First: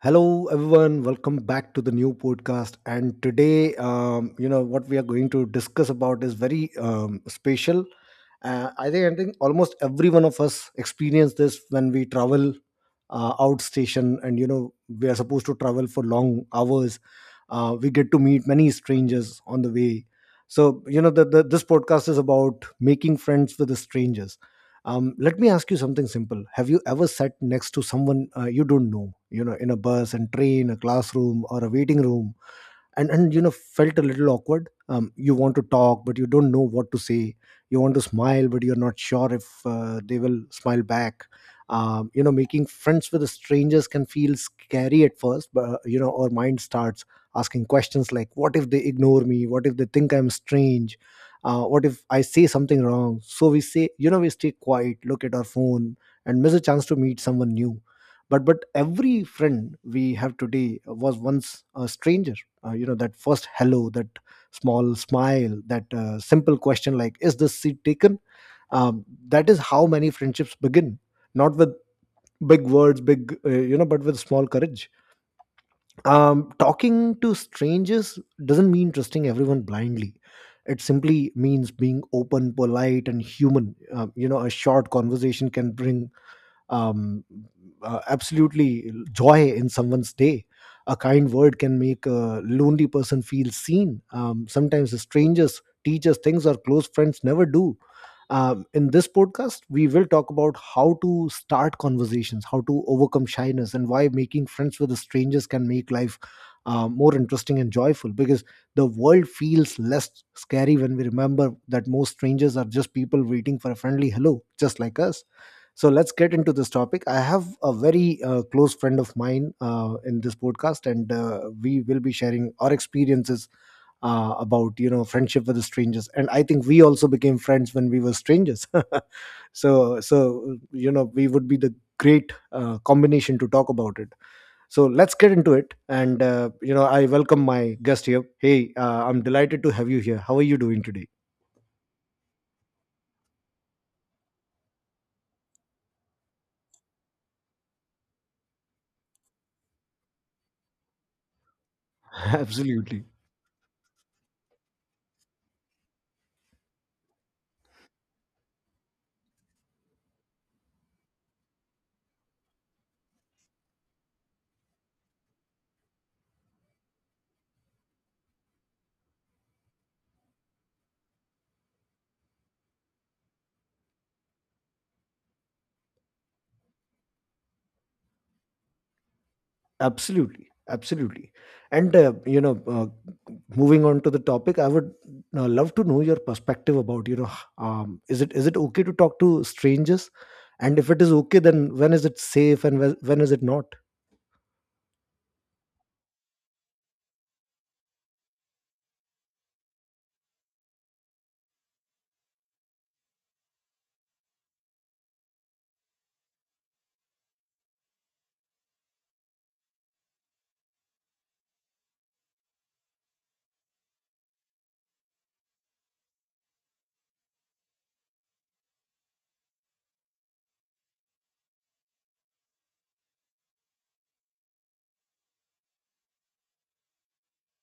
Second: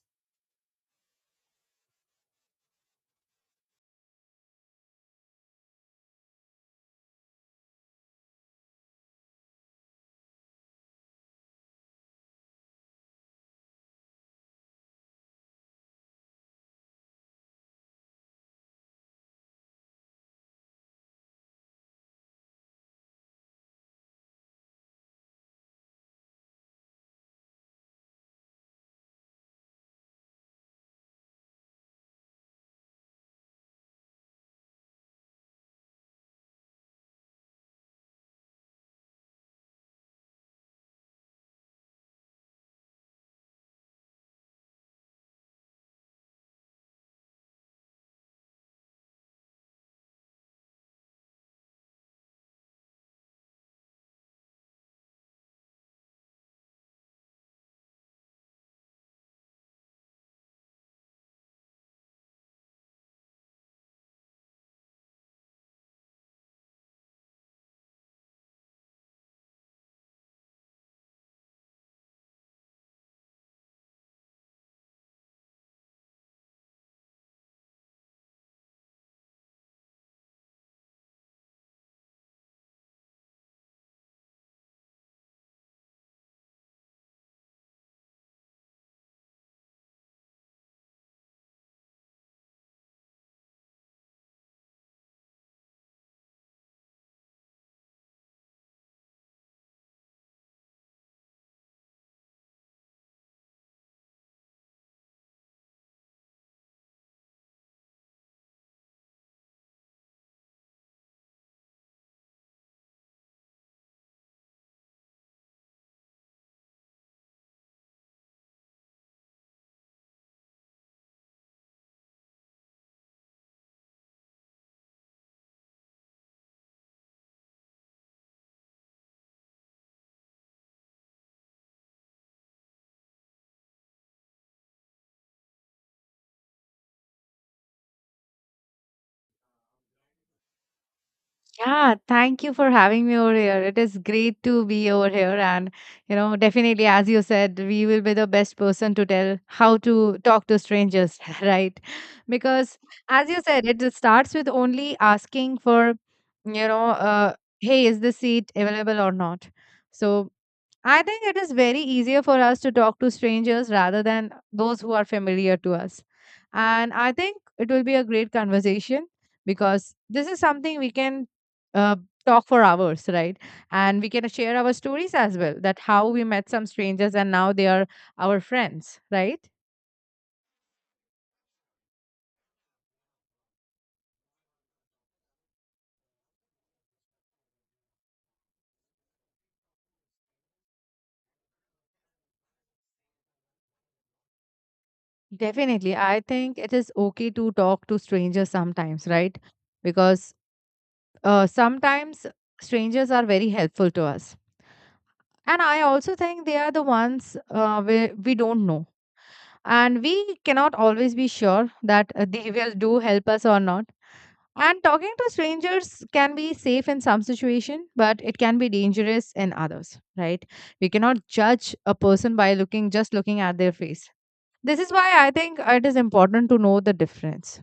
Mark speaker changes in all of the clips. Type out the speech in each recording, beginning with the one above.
Speaker 1: Hello, everyone. Welcome back to the new podcast. And today, what we are going to discuss about is very special. I think almost every one of us experience this when we travel out station, and you know, we are supposed to travel for long hours. We get to meet many strangers on the way. So, you know, this podcast is about making friends with the strangers. Let me ask you something simple. Have you ever sat next to someone you don't know, you know, in a bus and train, a classroom, or a waiting room? And you know felt a little awkward. You want to talk but you don't know what to say. You want to smile but you're not sure if they will smile back. You know, making friends with strangers can feel scary at first, but you know, our mind starts asking questions like, what if they ignore me? What if they think I'm strange? What if I say something wrong? So we say, you know, we stay quiet, look at our phone, and miss a chance to meet someone new. But every friend we have today was once a stranger. You know, that first hello, that small smile, that simple question like, is this seat taken? That is how many friendships begin. Not with big words, big, but with small courage. Talking to strangers doesn't mean trusting everyone blindly. It simply means being open, polite, and human. You know, a short conversation can bring um, absolutely joy in someone's day. A kind word can make a lonely person feel seen. Sometimes strangers teach us things our close friends never do. In this podcast, we will talk about how to start conversations, how to overcome shyness, and why making friends with strangers can make life more interesting and joyful. Because the world feels less scary when we remember that most strangers are just people waiting for a friendly hello, just like us. So let's get into this topic. I have a very close friend of mine in this podcast, and we will be sharing our experiences about, you know, friendship with the strangers. And I think we also became friends when we were strangers. So, you know, we would be the great combination to talk about it. So let's get into it. And you know, I welcome my guest here. Hey, I'm delighted to have you here. How are you doing today?
Speaker 2: Yeah, thank you for having me over here. It is great to be over here. And, you know, definitely, as you said, we will be the best person to tell how to talk to strangers, right? Because,
Speaker 1: Absolutely,
Speaker 2: as you said, it just starts with only asking for, you know, hey, is this seat available or not? So, I think it is very easier for us to talk to strangers rather than those who are familiar to us. And I think it will be a great conversation because this is something we can uh, talk for hours, right? And we can share our stories as well that how we met some strangers and now they are our friends, right?
Speaker 1: absolutely, absolutely. And moving on to the topic, I would love to know your perspective about, you know, is it, is it okay to talk to strangers, and if it is okay, then when is it safe and when is it not?
Speaker 2: Definitely. I think it is okay to talk to strangers sometimes, right? Because sometimes strangers are very helpful to us. And I also think they are the ones we don't know. And we cannot always be sure that they will do help us or not. And talking to strangers can be safe in some situation, but it can be dangerous in others, right? We cannot judge a person by looking just looking at their face. This is why I think it is important to know the difference.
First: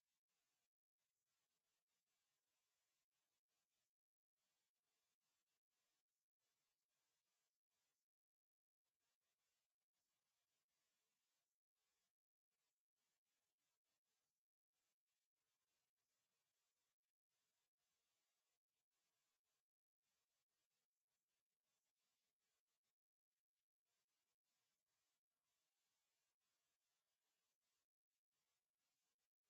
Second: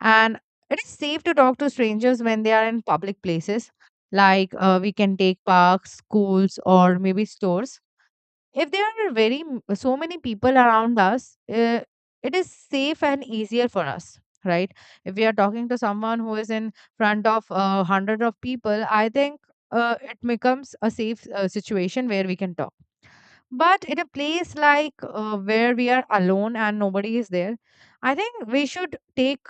Speaker 2: And it is safe to talk to strangers when they are in public places, like we can take parks, schools, or maybe stores. If there are so many people around us, it is safe and easier for us, right? If we are talking to someone who is in front of hundred of people, I think it becomes a safe situation where we can talk. But in a place like where we are alone and nobody is there, I think we should take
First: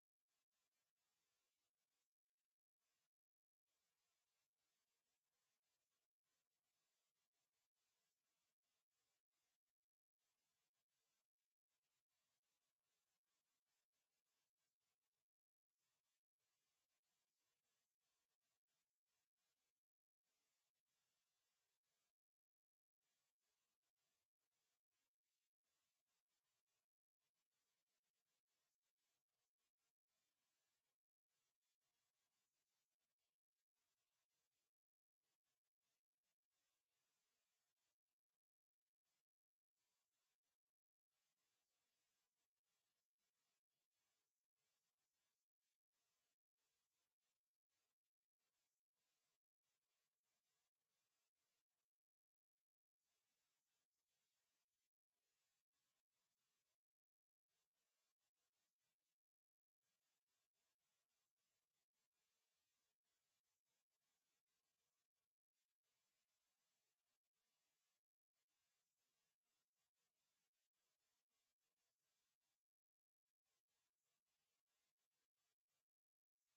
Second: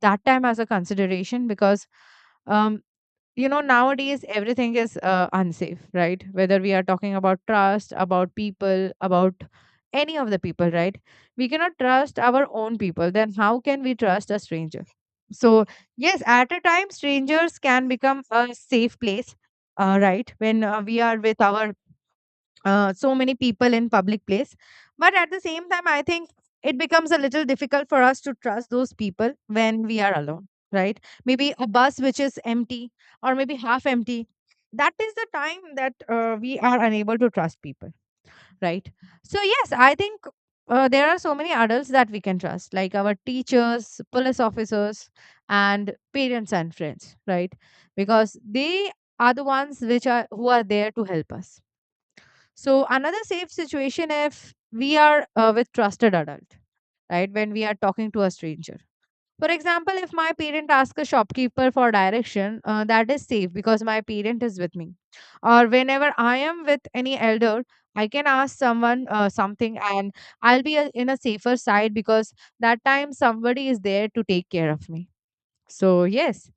Speaker 2: that time as a consideration because, um, you know, nowadays everything is unsafe, right? Whether we are talking about trust, about people, about any of the people, right? We cannot trust our own people. Then how can we trust a stranger? So, yes, at a time, strangers can become a safe place, right? When we are with our so many people in public place, but at the same time I think it becomes a little difficult for us to trust those people when we are alone, right? Maybe a bus which is empty or maybe half empty, that is the time that we are unable to trust people, right? So yes, I think there are so many adults that we can trust, like our teachers, police officers, and parents and friends, right? Because they are the ones which are who are there to help us. So another safe situation if we are with trusted adult, right? When we are talking to a stranger. For example, if my parent asks a shopkeeper for direction, that is safe because my parent is with me. Or whenever I am with any elder, I can ask someone something and I'll be in a safer side because that time somebody is there to take care of me. So yes,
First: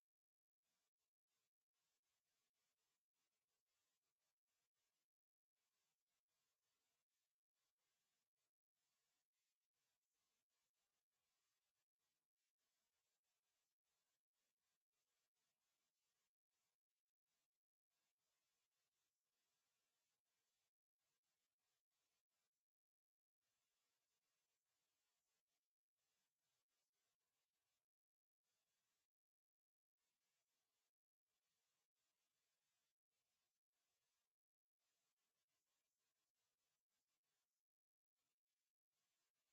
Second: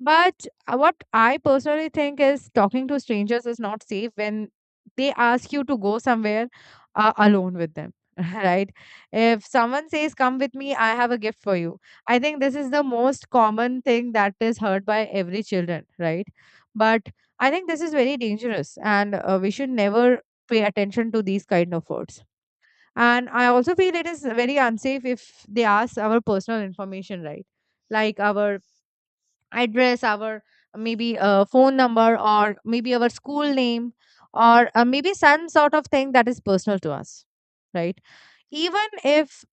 Speaker 2: but what I personally think is talking to strangers is not safe when they ask you to go somewhere alone with them, right? If someone says, "Come with me, I have a gift for you." I think this is the most common thing that is heard by every children, right? But I think this is very dangerous and we should never pay attention to these kind of words. And I also feel it is very unsafe if they ask our personal information, right? Like our address, our maybe phone number, or maybe our school name, or maybe some sort of thing that is personal to us, right? Even if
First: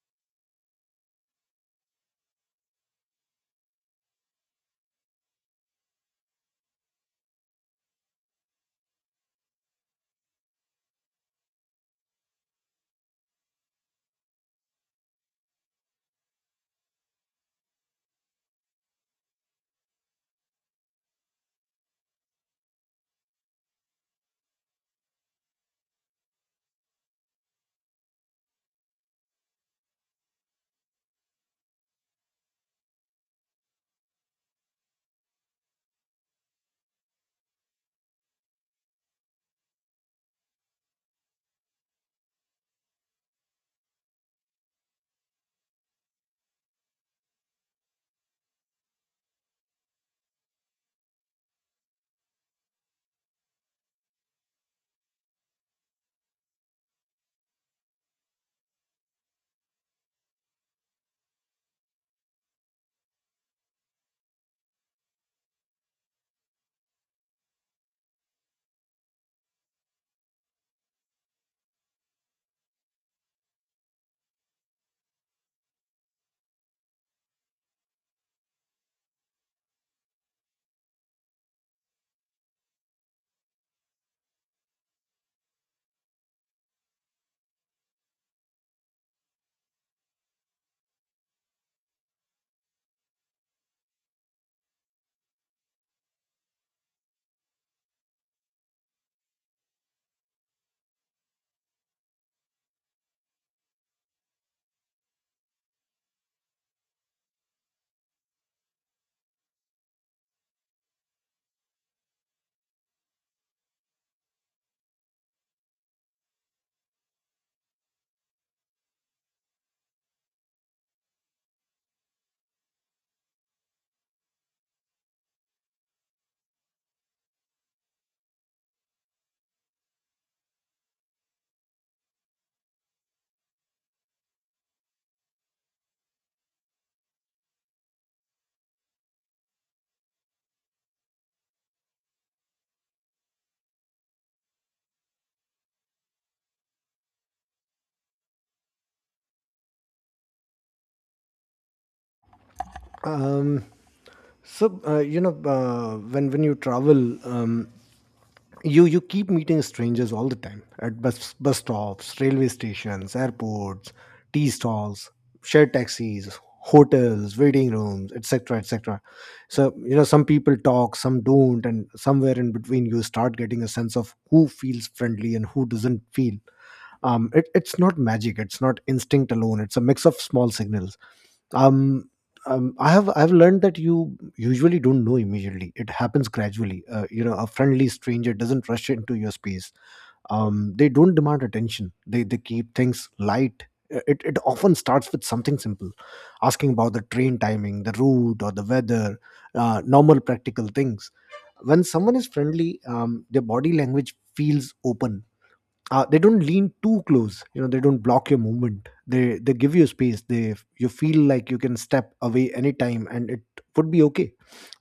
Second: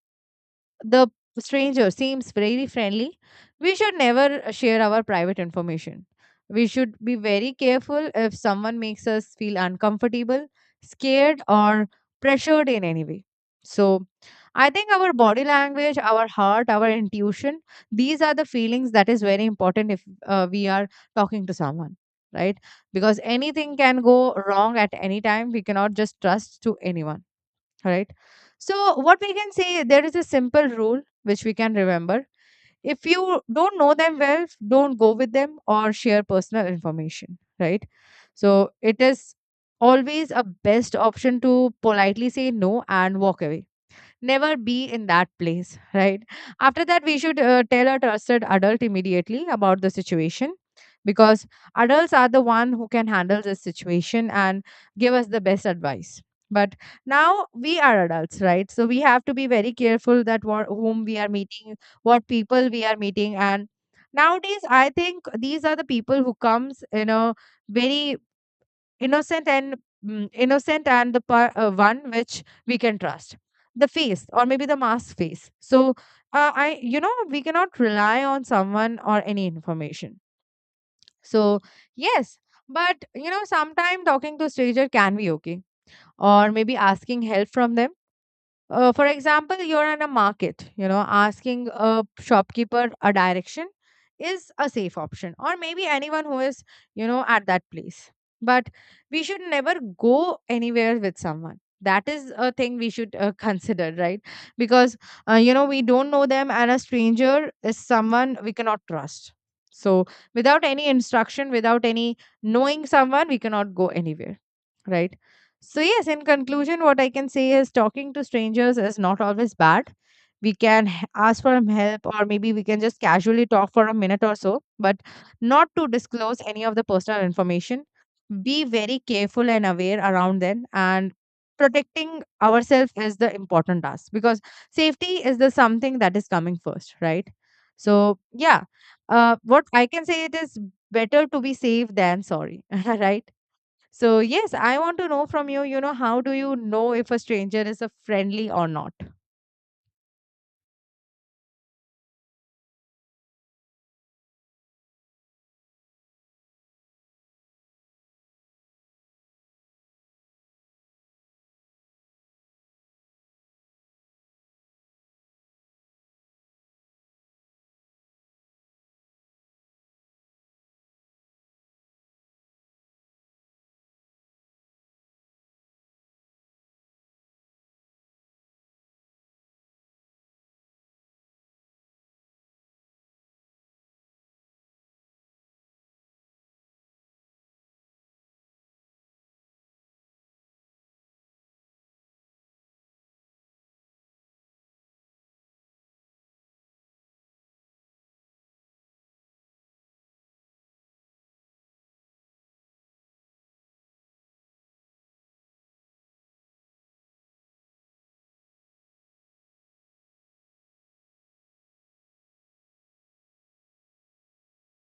Speaker 2: the stranger seems very friendly, we should never share our private information. We should be very careful if someone makes us feel uncomfortable, scared, or pressured in any way. So, I think our body language, our heart, our intuition, these are the feelings that is very important if we are talking to someone, right? Because anything can go wrong at any time. We cannot just trust to anyone, right? So what we can say, there is a simple rule which we can remember: if you don't know them well, don't go with them or share personal information, right? So it is always a best option to politely say no and walk away, never be in that place, right? After that, we should tell a trusted adult immediately about the situation because adults are the one who can handle this situation and give us the best advice. But now we are adults, right? So we have to be very careful that whom we are meeting, what people we are meeting, and nowadays I think these are the people who comes in a very innocent and one which we can trust, the face or maybe the mask face. So I you know, we cannot rely on someone or any information. So yes, but you know, sometimes talking to stranger can be okay, or maybe asking help from them. For example, you're in a market, you know, asking a shopkeeper a direction is a safe option, or maybe anyone who is, you know, at that place. But we should never go anywhere with someone. That is a thing we should consider, right? Because, you know, we don't know them, and a stranger is someone we cannot trust. So, without any instruction, without any knowing someone, we cannot go anywhere, right? So, yes, in conclusion, what I can say is talking to strangers is not always bad. We can ask for help, or maybe we can just casually talk for a minute or so, but not to disclose any of the personal information. Be very careful and aware around them, and protecting ourselves is the important task because safety is the something that is coming first, right? So, yeah, what I can say it is better to be safe than sorry, right? So, yes, I want to know from you, you know, how do you know if a stranger is a friendly or not?
Speaker 1: um so, you know, when you travel, um you, you keep meeting strangers all the time at bus stops, railway stations, airports, tea stalls, shared taxis, hotels, waiting rooms, etc., etc. So, you know, some people talk, some don't, and somewhere in between you start getting a sense of who feels friendly and who doesn't feel. It's not magic, it's not instinct alone, it's a mix of small signals. um, I've learned that you usually don't know immediately, it happens gradually. You know, a friendly stranger doesn't rush into your space. They don't demand attention, they keep things light. It often starts with something simple, asking about the train timing, the route, or the weather. Normal, practical things. When someone is friendly, their body language feels open. They don't lean too close, you know, they don't block your movement, they give you space, they you feel like you can step away anytime and it would be okay.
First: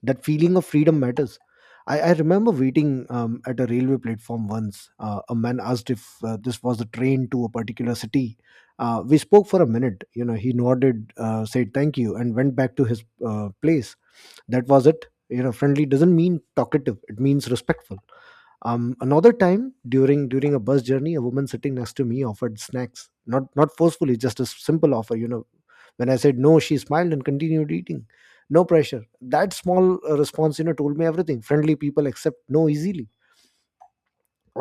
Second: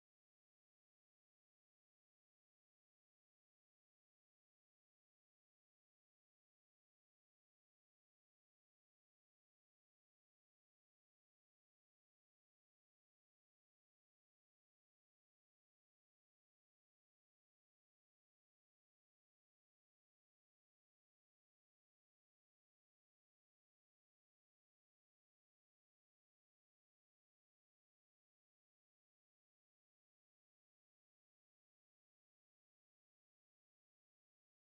Speaker 1: That feeling of freedom matters. I remember waiting at a railway platform once. A man asked if this was a train to a particular city. We spoke for a minute, you know, he nodded, said thank you, and went back to his place. That was it. You know, friendly doesn't mean talkative, it means respectful. Another time, during a bus journey, a woman sitting next to me offered snacks, not forcefully, just a simple offer. You know, when I said no, she smiled and continued eating. No pressure. That small response, you know, told me everything. Friendly people accept no easily.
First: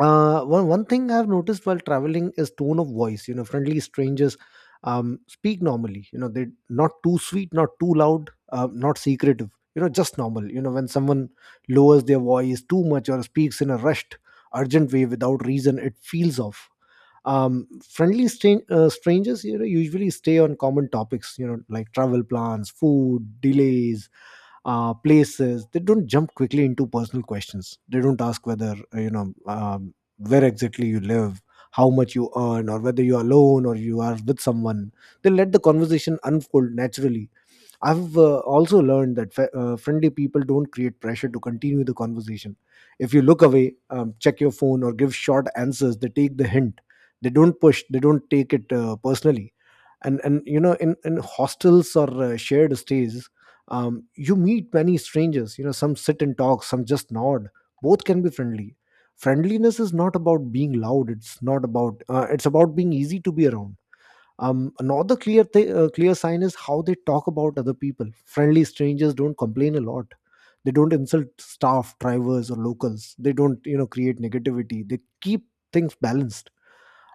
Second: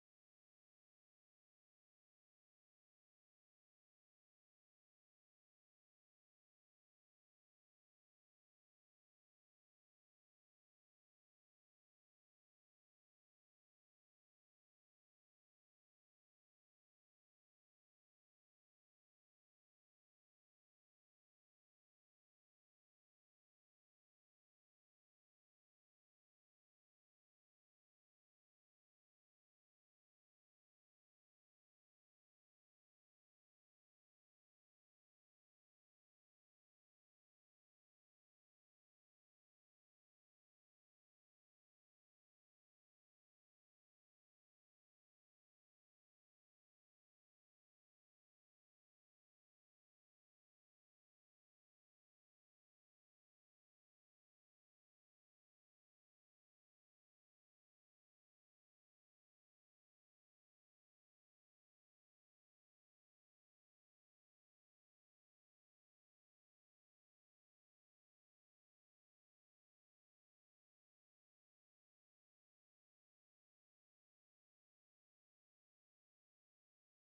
Speaker 1: One thing I've noticed while traveling is tone of voice. You know, friendly strangers speak normally. You know, they're not too sweet, not too loud, not secretive. You know, just normal. You know, when someone lowers their voice too much or speaks in a rushed, urgent way without reason, it feels off. Friendly strangers, you know, usually stay on common topics. You know, like travel plans, food, delays, places. They don't jump quickly into personal questions. They don't ask whether where exactly you live, how much you earn, or whether you're alone or you are with someone. They let the conversation unfold naturally. I've also learned that friendly people don't create pressure to continue the conversation. If you look away, check your phone, or give short answers, they take the hint. They don't push. They don't take it personally. And you know, in hostels or shared stays, you meet many strangers. You know, some sit and talk, some just nod. Both can be friendly. Friendliness is not about being loud. It's not about. It's about being easy to be around. Another clear clear sign is how they talk about other people. Friendly strangers don't complain a lot. They don't insult staff, drivers, or locals. They don't, you know, create negativity. They keep things balanced.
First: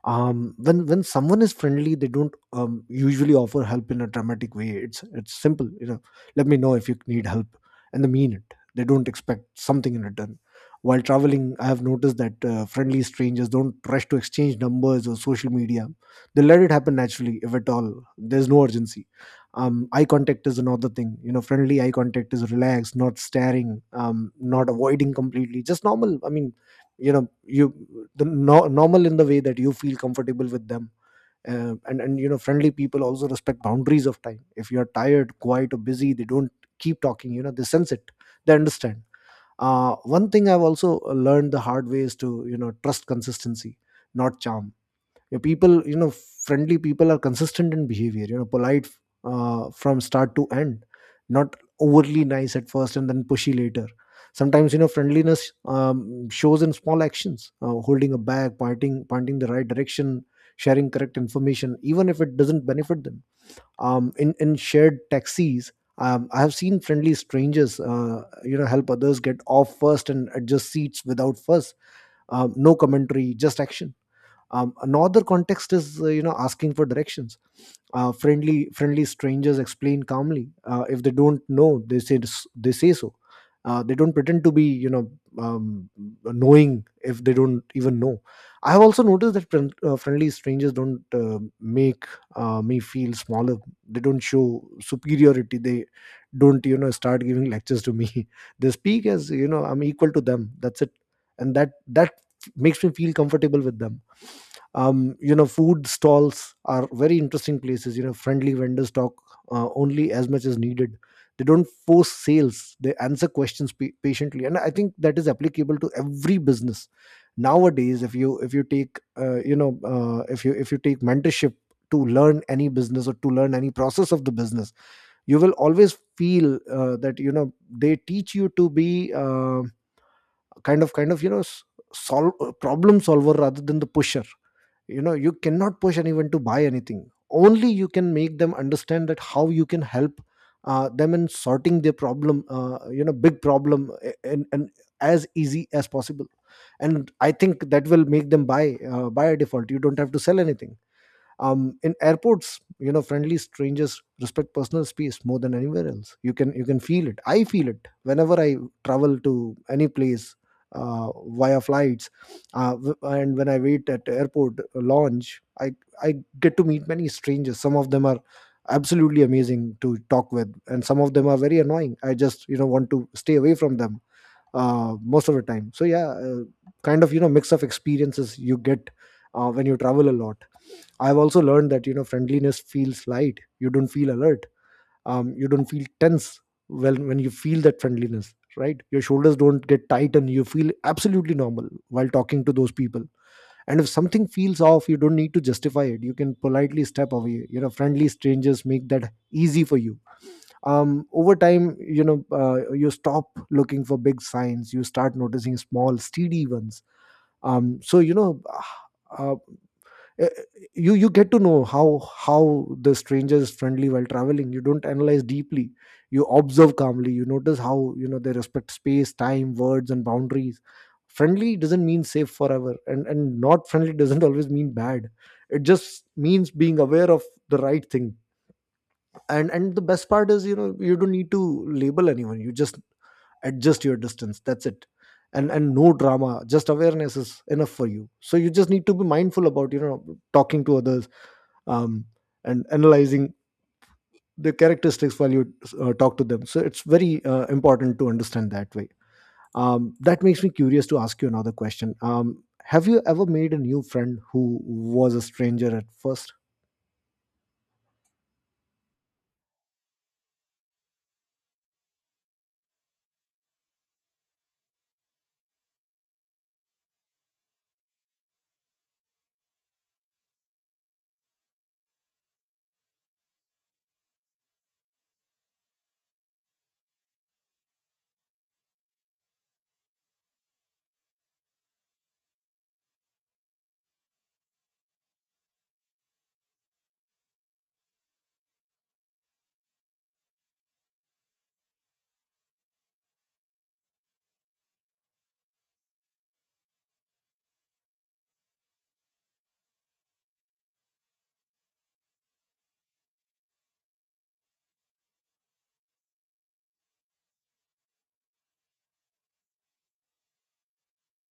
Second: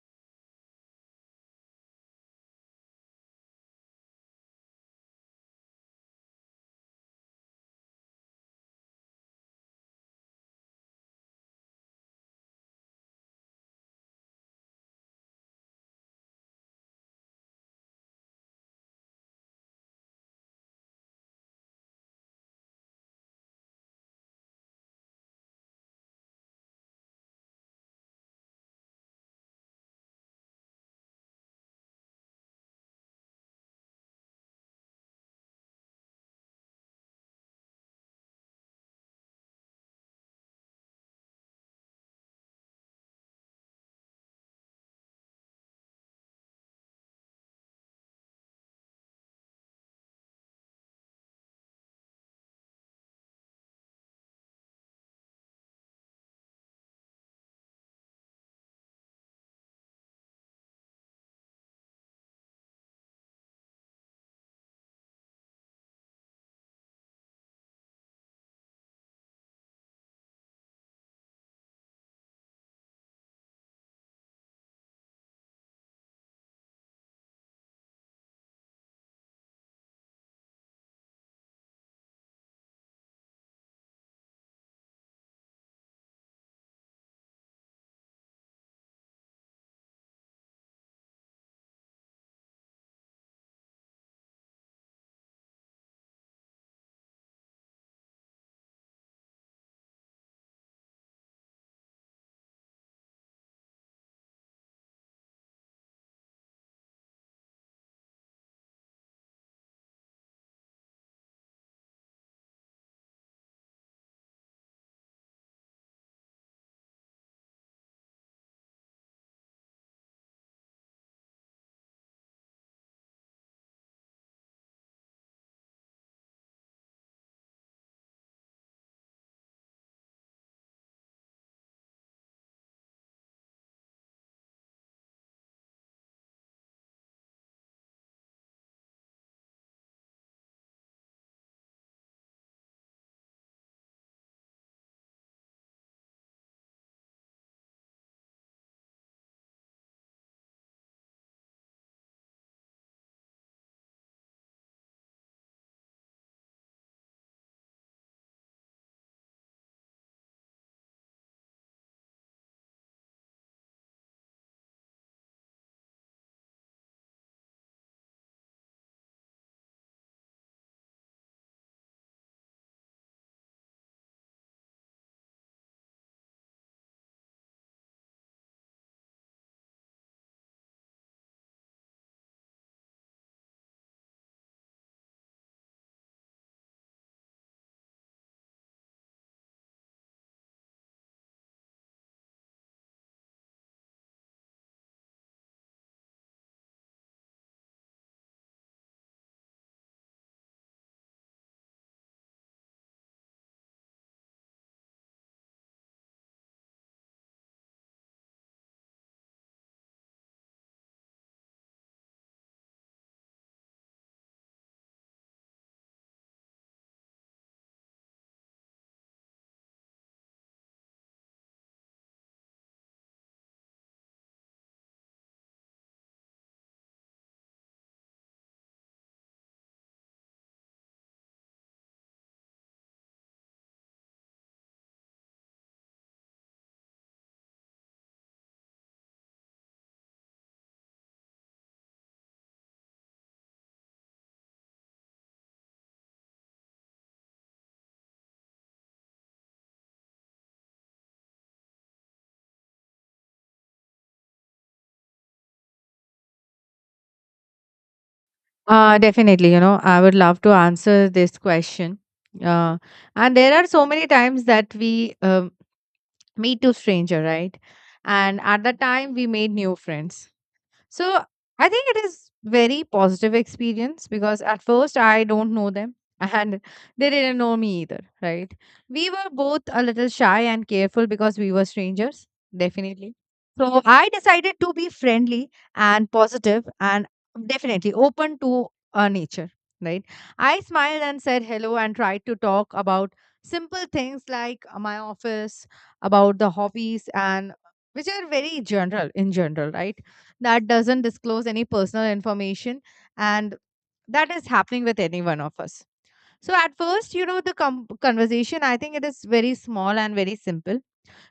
Speaker 1: When someone is friendly, they don't usually offer help in a dramatic way. It's simple, you know, let me know if you need help. And they mean it. They don't expect something in return. While traveling, I have noticed that friendly strangers don't rush to exchange numbers or social media. They let it happen naturally, if at all. There's no urgency. Eye contact is another thing. You know, friendly eye contact is relaxed, not staring, not avoiding completely, just normal. I mean, you know, you the, no, normal in the way that you feel comfortable with them. And you know, friendly people also respect boundaries of time. If you are tired, quiet, or busy, they don't keep talking. You know, they sense it. They understand. One thing I've also learned the hard way is to, you know, trust consistency, not charm. Your people, you know, friendly people are consistent in behavior. You know, polite from start to end, not overly nice at first and then pushy later. Sometimes, you know, friendliness shows in small actions, holding a bag, pointing the right direction, sharing correct information, even if it doesn't benefit them. In shared taxis, I have seen friendly strangers, you know, help others get off first and adjust seats without fuss. No commentary, just action. Another context is asking for directions. Friendly strangers explain calmly. If they don't know, they say so. They don't pretend to be, um, knowing, if they don't even know. I have also noticed that friendly strangers don't make me feel smaller. They don't show superiority. They don't, start giving lectures to me they speak as, I'm equal to them. That's it. And that makes me feel comfortable with them. You know, food stalls are very interesting places. You know, friendly vendors talk only as much as needed. They don't force sales. They answer questions patiently, and I think that is applicable to every business nowadays. If you take, if you take mentorship to learn any business, or to learn any process of the business, you will always feel that, they teach you to be kind of, solve, problem solver, rather than the pusher. You know, you cannot push anyone to buy anything. Only you can make them understand that how you can help them in sorting their problem, big problem, and as easy as possible. And I think that will make them buy by default. You don't have to sell anything. In airports, friendly strangers respect personal space more than anywhere else. You can feel it. I feel it whenever I travel to any place via flights. And when I wait at airport lounge, I get to meet many strangers. Some of them are absolutely amazing to talk with, and some of them are very annoying. I just, want to stay away from them most of the time. So yeah, kind of, mix of experiences you get when you travel a lot. I've also learned that, friendliness feels light. You don't feel alert. You don't feel tense. Well, when you feel that friendliness, right? Your shoulders don't get tight, and you feel absolutely normal while talking to those people. And if something feels off, you don't need to justify it. You can politely step away. You know, friendly strangers make that easy for you. Over time, you stop looking for big signs. You start noticing small, steady ones. So, you know, uh, uh, you get to know how the stranger is friendly while traveling. You don't analyze deeply. You observe calmly. You notice how, they respect space, time, words, and boundaries. Friendly doesn't mean safe forever, and not friendly doesn't always mean bad. It just means being aware of the right thing. And the best part is you know you don't need to label anyone. You just adjust your distance. That's it. And no drama. Just awareness is enough for you. So you just need to be mindful about, talking to others. um, and analyzing the characteristics while you talk to them. So it's very important to understand that way. That makes me curious to ask you another question. Have you ever made a new friend who was a stranger at first?
Speaker 2: Definitely, you know, I would love to answer this question. Uh, and there are so many times that we meet to stranger, right? And at that time, we made new friends. So I think it is very positive experience because at first I don't know them and they didn't know me either, right? We were both a little shy and careful because we were strangers, definitely. So I decided to be friendly and positive and definitely open to nature, right? I smiled and said hello and tried to talk about simple things like my office, about the hobbies and which are very general in general, right? That doesn't disclose any personal information and that is happening with any one of us. So at first, you know, the conversation, I think it is very small and very simple.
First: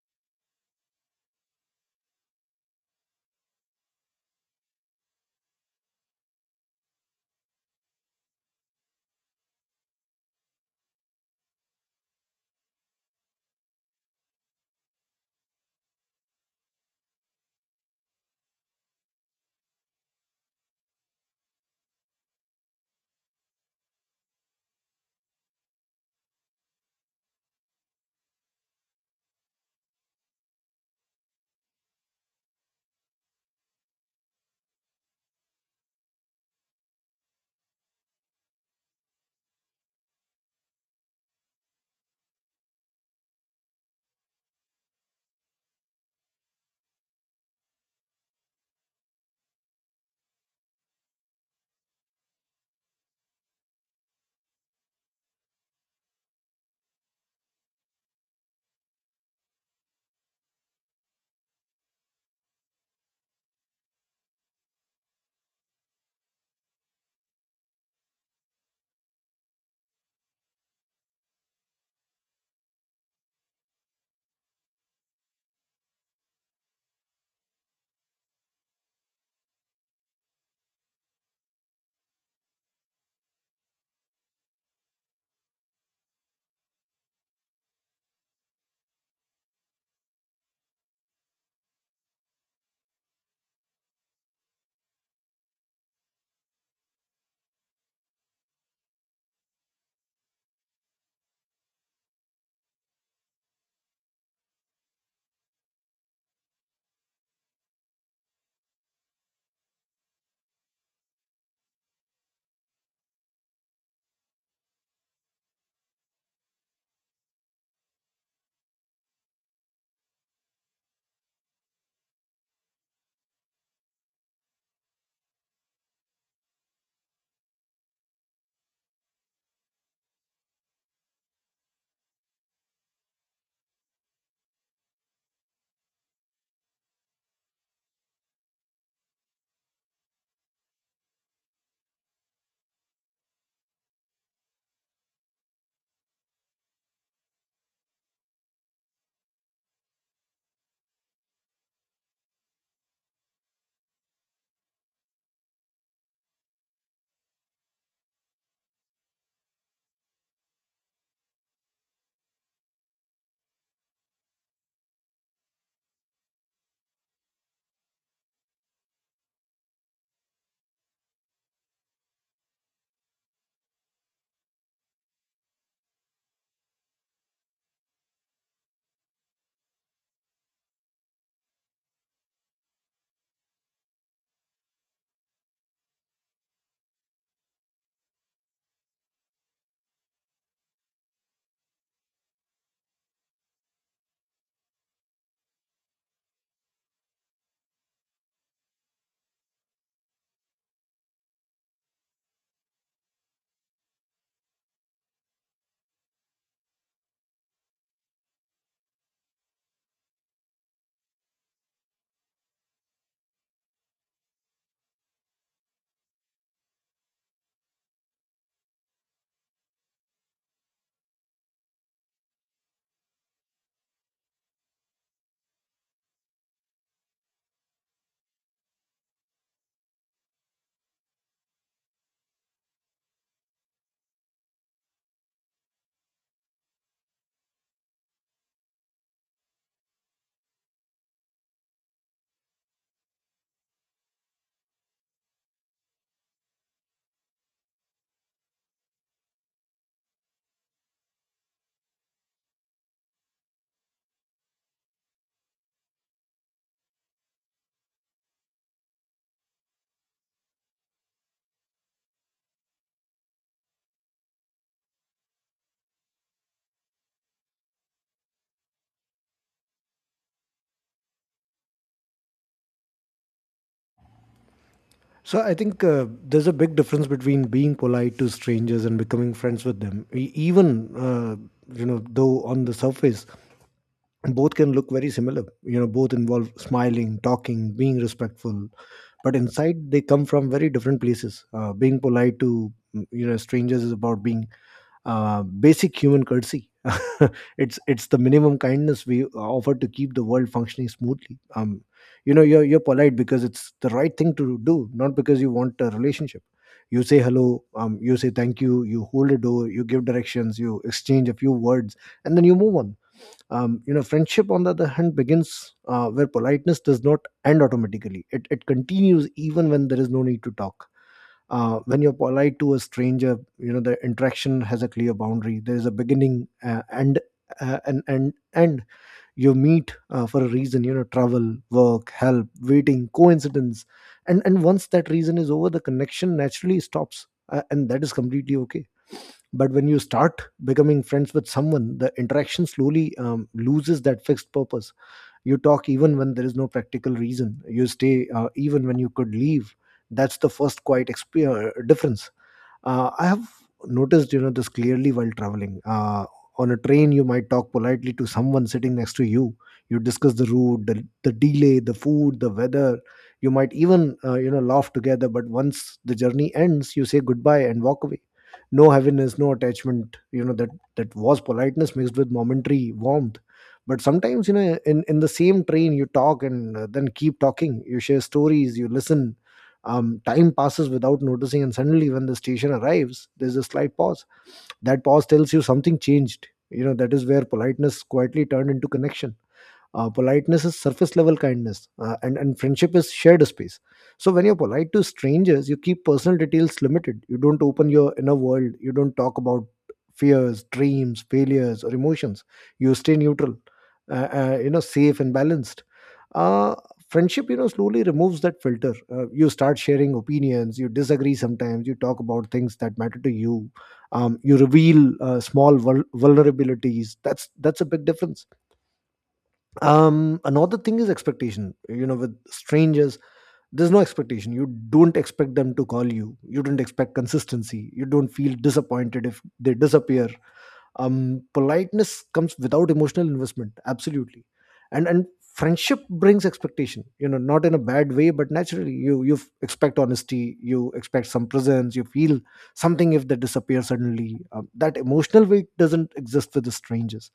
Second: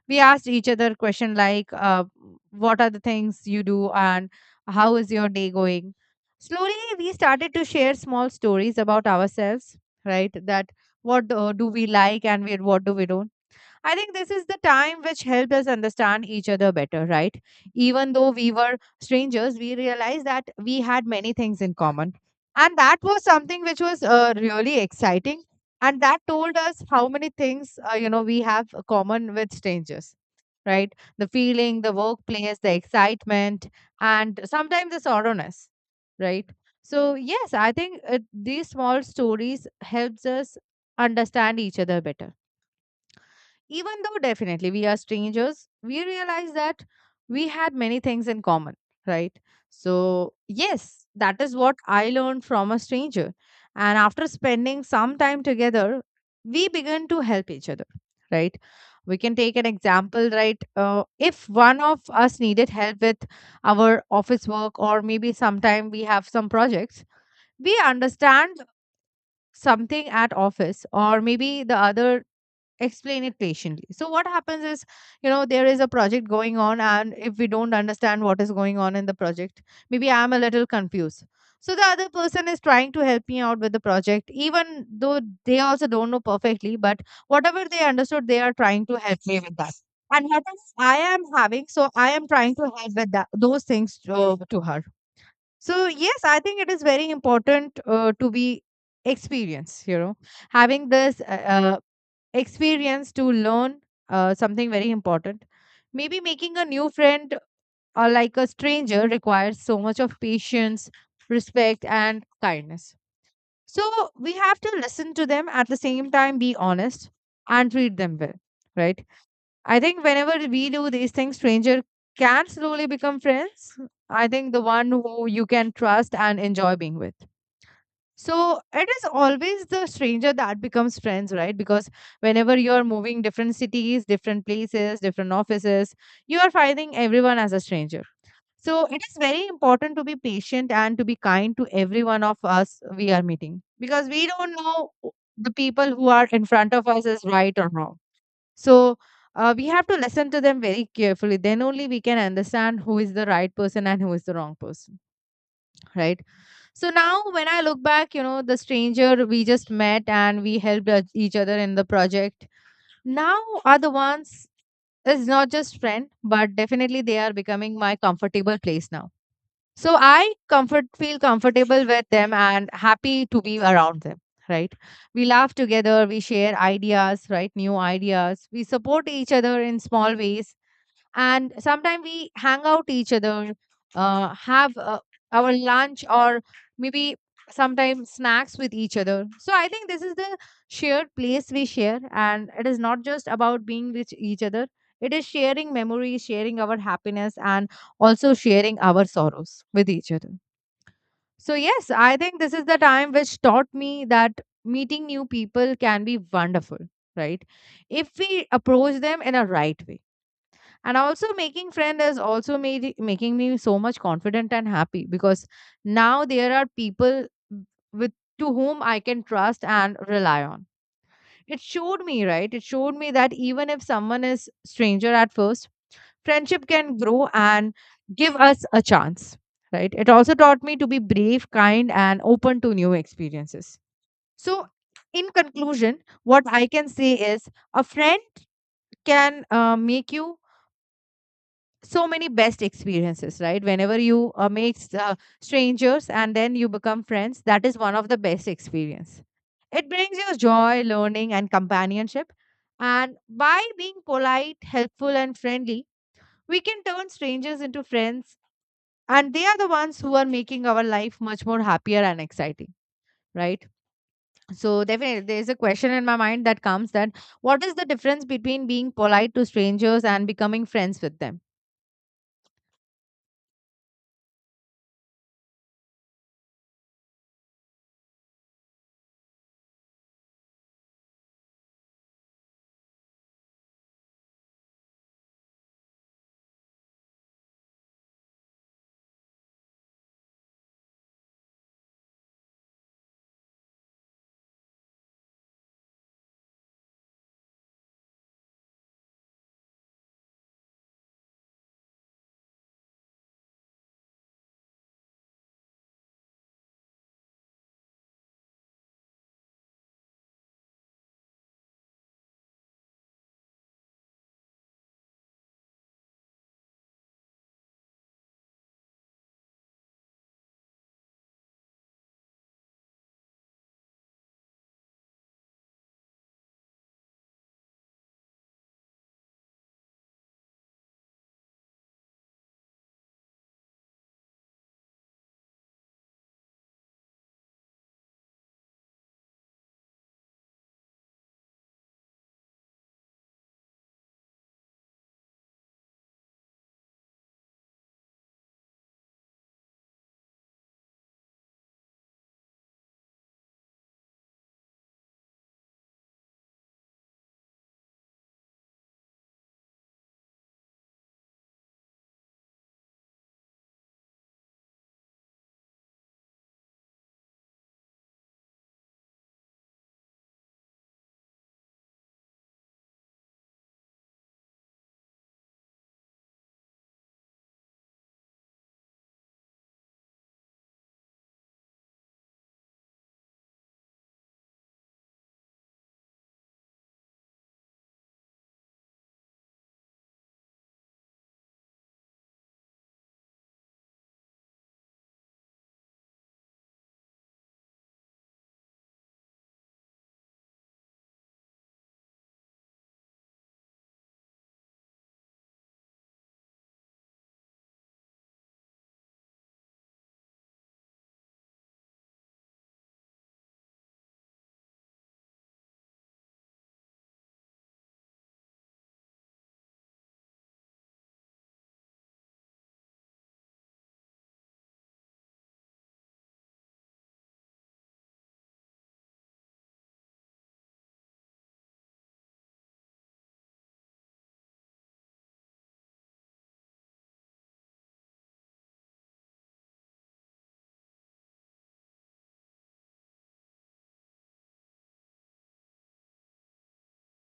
Speaker 2: We asked each other question like what are the things you do and how is your day going. Slowly we started to share small stories about ourselves, right? That what do we like and what do we don't. I think this is the time which helped us understand each other better, right? Even though we were strangers, we realized that we had many things in common. And that was something which was really exciting. And that told us how many things, you know, we have common with strangers, right? The feeling, the workplace, the excitement, and sometimes the sorrowness, right? So, yes, I think these small stories helps us understand each other better. Even though definitely we are strangers, we realized that we had many things in common, right? So, yes, that is what I learned from a stranger. And after spending some time together, we began to help each other, right? We can take an example, right? If one of us needed help with our office work, or maybe sometime we have some projects, we understand something at office or maybe the other explain it patiently. So what happens is, you know, there is a project going on, and if we don't understand what is going on in the project, maybe I'm a little confused. So the other person is trying to help me out with the project, even though they also don't know perfectly, but whatever they understood, they are trying to help me with that. And what I am having, so I am trying to help with that, those things to her. So yes, I think it is very important to be experienced. You know, having this experience to learn something very important. Maybe making a new friend or like a stranger requires so much of patience, respect, and kindness. So we have to listen to them at the same time, be honest, and treat them well, right? I think whenever we do these things, stranger can slowly become friends. I think the one who you can trust and enjoy being with. So it is always the stranger that becomes friends, right? Because whenever you're moving different cities, different places, different offices, you are finding everyone as a stranger. So it is very important to be patient and to be kind to every one of us we are meeting because we don't know the people who are in front of us is right or wrong. So we have to listen to them very carefully. Then only we can understand who is the right person and who is the wrong person, right? So now, when I look back, you know, the stranger we just met and we helped each other in the project now are the ones, it's not just friend, but definitely they are becoming my comfortable place now. So I comfort feel comfortable with them and happy to be around them, right? We laugh together, we share ideas, right? New ideas. We support each other in small ways and sometimes we hang out each other, have our lunch or maybe sometimes snacks with each other. So I think this is the shared place we share, and it is not just about being with each other, it is sharing memories, sharing our happiness, and also sharing our sorrows with each other. So yes, I think this is the time which taught me that meeting new people can be wonderful, right? If we approach them in a right way. And also making friend has also making me so much confident and happy because now there are people with to whom I can trust and rely on. It showed me, right? It showed me that even if someone is stranger at first, friendship can grow and give us a chance, right? It also taught me to be brave, kind, and open to new experiences. So in conclusion, what I can say is a friend can make you so many best experiences, right? Whenever you make strangers and then you become friends, that is one of the best experience. It brings you joy, learning, and companionship. And by being polite, helpful, and friendly, we can turn strangers into friends, and they are the ones who are making our life much more happier and exciting, right? So definitely there's a question in my mind that comes that what is the difference between being polite to strangers and becoming friends with them?
Speaker 1: So I think there's a big difference between being polite to strangers and becoming friends with them. Even, though, on the surface, both can look very similar. You know, both involve smiling, talking, being respectful, but inside they come from very different places. Being polite to, strangers, is about being basic human courtesy. It's the minimum kindness we offer to keep the world functioning smoothly. You're polite because it's the right thing to do, not because you want a relationship. You say hello, you say thank you, you hold a door, you give directions, you exchange a few words, and then you move on. Friendship, on the other hand, begins where politeness does not end automatically. It continues even when there is no need to talk. When you're polite to a stranger, the interaction has a clear boundary. There is a beginning and you meet for a reason. You know, travel, work, help, waiting, coincidence, and once that reason is over, the connection naturally stops, and that is completely okay. But when you start becoming friends with someone, the interaction slowly loses that fixed purpose. You talk even when there is no practical reason. You stay even when you could leave. That's the first quiet difference. I have noticed, you know, this clearly while traveling. On a train, you might talk politely to someone sitting next to you. You discuss the route, the delay, the food, the weather. You might even, laugh together. But once the journey ends, you say goodbye and walk away. No heaviness, no attachment. You know that was politeness mixed with momentary warmth. But sometimes, you know, in the same train, you talk, and then keep talking. You share stories. You listen. Time passes without noticing, and suddenly when the station arrives, there's a slight pause. That pause tells you something changed. You know, that is where politeness quietly turned into connection. Politeness is surface level kindness, and friendship is shared space. So when you're polite to strangers, you keep personal details limited. You don't open your inner world. You don't talk about fears, dreams, failures, or emotions. You stay neutral, safe and balanced. uh, Friendship, slowly removes that filter. You start sharing opinions. You disagree sometimes. You talk about things that matter to you. You reveal small vulnerabilities. That's a big difference. Another thing is expectation. You know, with strangers there's no expectation. You don't expect them to call you. You don't expect consistency. You don't feel disappointed if they disappear. Politeness comes without emotional investment, absolutely. And friendship brings expectation, not in a bad way, but naturally. You expect honesty. You expect some presence. You feel something if they disappear suddenly. That emotional weight doesn't exist with the strangers.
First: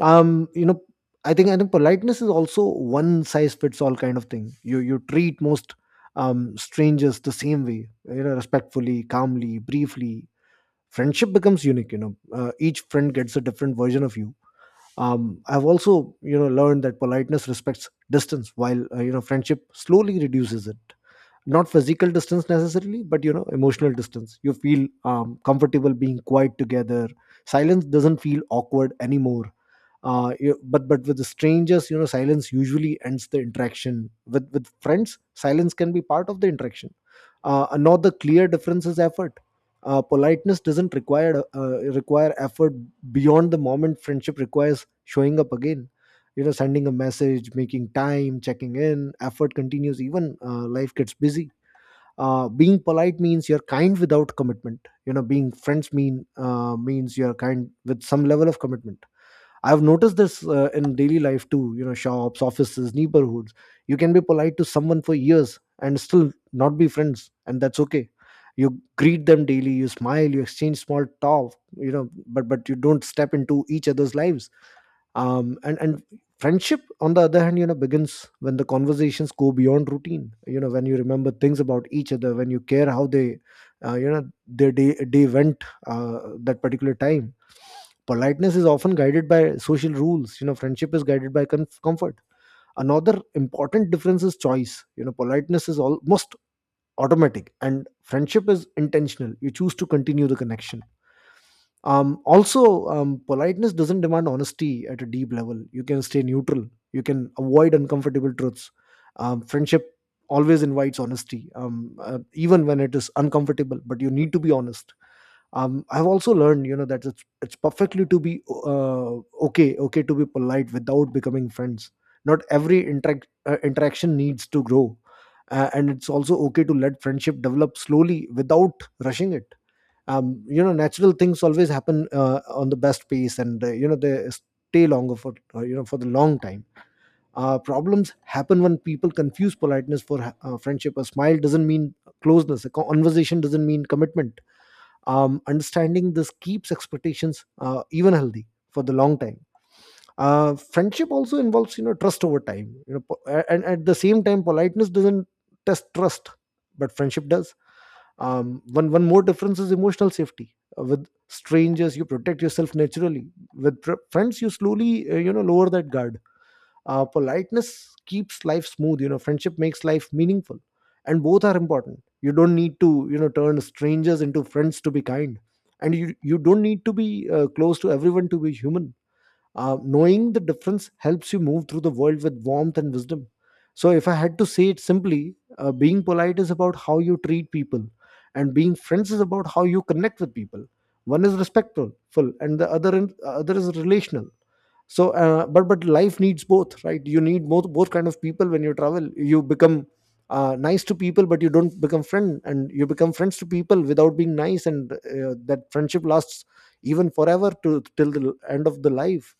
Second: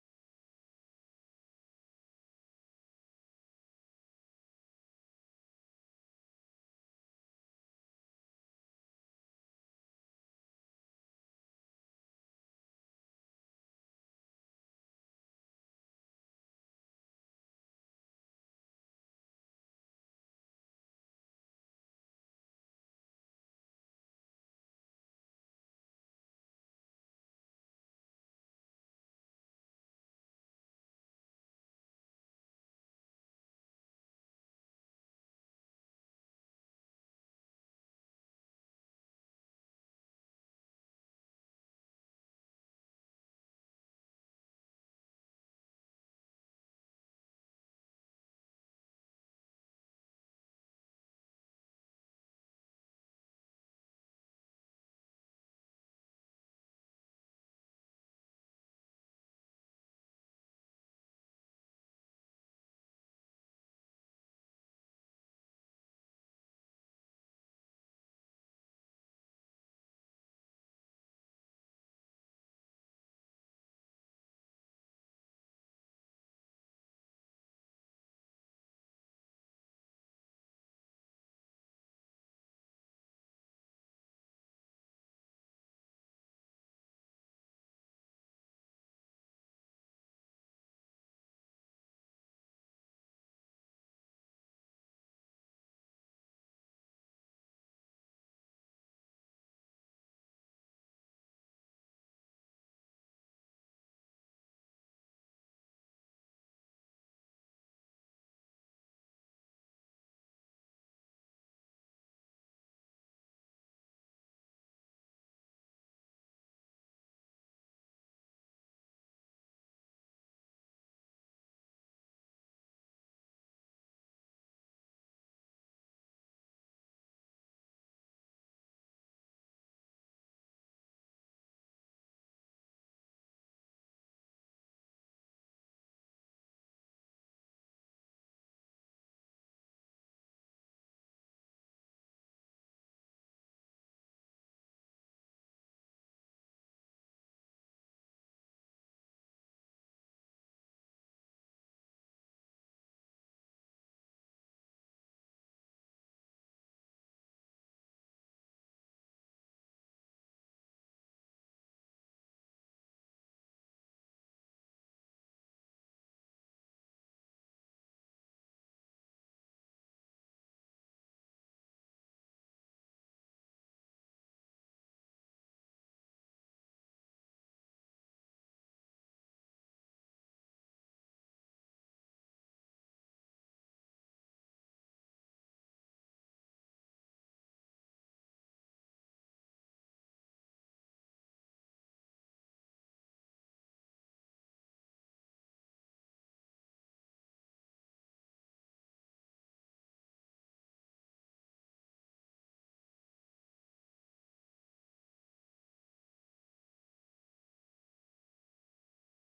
Speaker 1: You know, I think politeness is also one size fits all kind of thing. You treat most strangers the same way, respectfully, calmly, briefly. Friendship becomes unique. Each friend gets a different version of you. I've also, learned that politeness respects distance, while friendship slowly reduces it. Not physical distance necessarily, but, emotional distance. You feel comfortable being quiet together. Silence doesn't feel awkward anymore. But with the strangers, silence usually ends the interaction. With friends, silence can be part of the interaction. Another clear difference is effort. Politeness doesn't require effort beyond the moment. Friendship requires showing up again. You know, sending a message, making time, checking in. Effort continues even life gets busy. Being polite means you're kind without commitment. You know, being friends means you're kind with some level of commitment. I've noticed this in daily life too, you know, shops, offices, neighborhoods. You can be polite to someone for years and still not be friends, and that's okay. You greet them daily, you smile, you exchange small talk, you know, but you don't step into each other's lives. And friendship, on the other hand, you know, begins when the conversations go beyond routine. You know, when you remember things about each other, when you care how they, their day went that particular time. Politeness is often guided by social rules. You know, friendship is guided by comfort. Another important difference is choice. You know, politeness is almost automatic, and friendship is intentional. You choose to continue the connection. Also, politeness doesn't demand honesty at a deep level. You can stay neutral. You can avoid uncomfortable truths. Friendship always invites honesty. Even when it is uncomfortable, but you need to be honest. I've also learned, you know, that it's perfectly to be okay to be polite without becoming friends. Not every interaction needs to grow. And it's also okay to let friendship develop slowly without rushing it. You know, natural things always happen on the best pace, and, they stay longer for, for the long time. Problems happen when people confuse politeness for friendship. A smile doesn't mean closeness. A conversation doesn't mean commitment. Understanding this keeps expectations even healthy for the long time. Friendship also involves, you know, trust over time. You know, and at the same time, politeness doesn't test trust, but friendship does. One more difference is emotional safety. With strangers, you protect yourself naturally. With friends, you slowly, lower that guard. Politeness keeps life smooth. You know, friendship makes life meaningful, and both are important. You don't need to, turn strangers into friends to be kind, and you don't need to be close to everyone to be human. Knowing the difference helps you move through the world with warmth and wisdom. So if I had to say it simply, being polite is about how you treat people, and being friends is about how you connect with people. One is respectful full, and the other other is relational. So but life needs both, right? You need both, both kind of people. When you travel, you become nice to people, but you don't become friend, and you become friends to people without being nice, and that friendship lasts even forever, to till the end of the life,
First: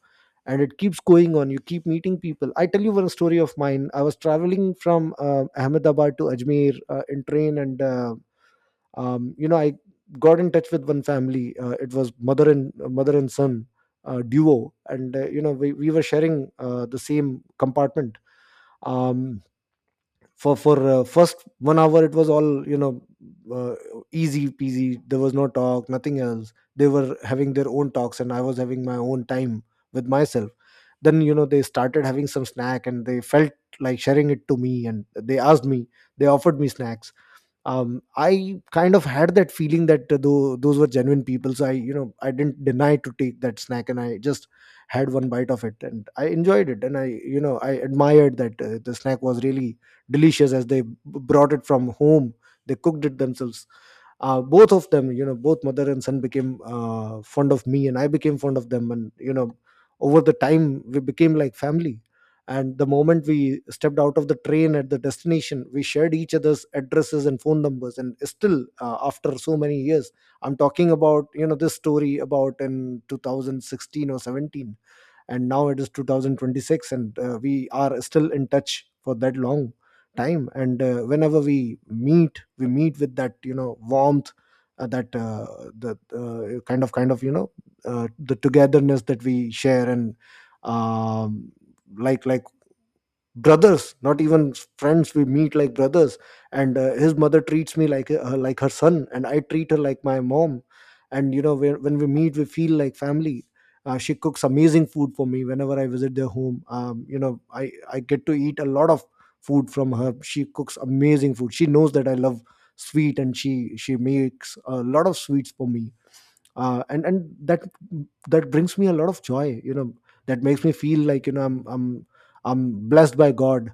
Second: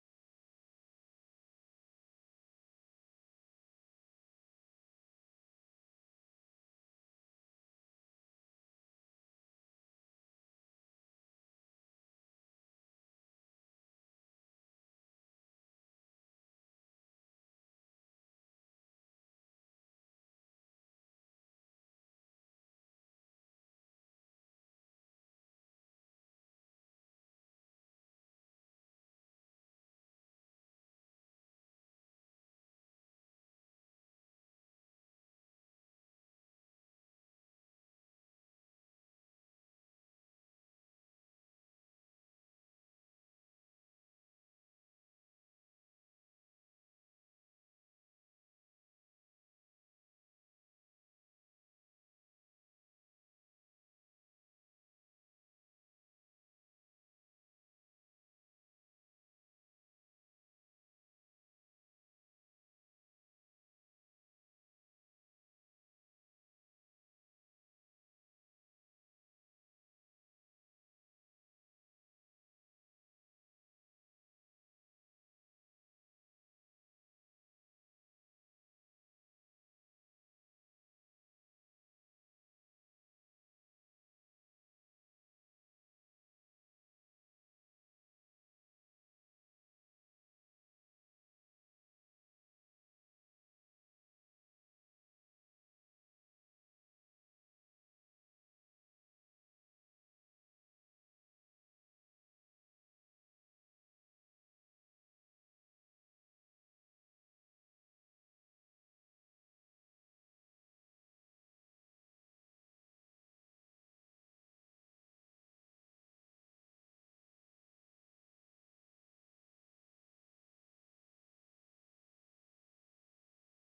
Speaker 1: and it keeps going on. You keep meeting people. I tell you one story of mine. I was traveling from Ahmedabad to Ajmer in train, and I got in touch with one family. It was mother and son duo, and, you know, we were sharing the same compartment. um, for first 1 hour, it was all, you know, uh, easy peasy. There was no talk, nothing else. They were having their own talks, and I was having my own time with myself. Then, you know, they started having some snack, and they felt like sharing it to me, and they offered me snacks. I kind of had that feeling that, though those were genuine people, so I, you know, I didn't deny to take that snack, and I just had one bite of it, and I enjoyed it, and I, you know, I admired that, the snack was really delicious, as they brought it from home. They cooked it themselves. Both of them, you know, both mother and son, became fond of me, and I became fond of them, and, you know, over the time we became like family. And the moment we stepped out of the train at the destination, we shared each other's addresses and phone numbers, and still, after so many years — I'm talking about, you know, this story about in 2016 or 17, and now it is 2026 — and we are still in touch for that long time. And whenever we meet, we meet with that, you know, warmth, that the kind of, you know, the togetherness that we share. And, um, like brothers, not even friends. We meet like brothers. And his mother treats me like, like her son, and I treat her like my mom. And, you know, when we meet, we feel like family. She cooks amazing food for me whenever I visit their home. You know, I get to eat a lot of food from her. She cooks amazing food. She knows that I love sweet, and she makes a lot of sweets for me. And that brings me a lot of joy. You know, that makes me feel like, you know, I'm blessed by God.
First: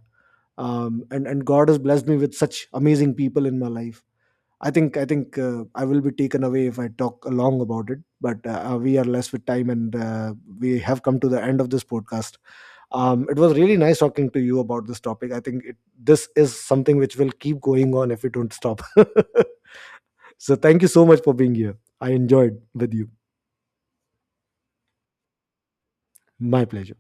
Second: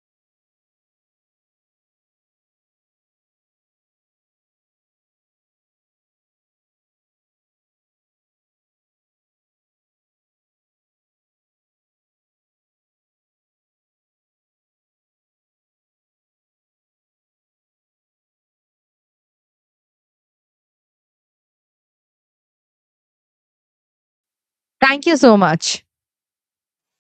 Speaker 1: And God has blessed me with such amazing people in my life. I think I will be taken away if I talk long about it, but, we are less with time, and we have come to the end of this podcast. It was really nice talking to you about this topic. This is something which will keep going on if we don't stop. So thank you so much for being here. I enjoyed with you.
Speaker 2: Thank you so much.
Speaker 1: My pleasure.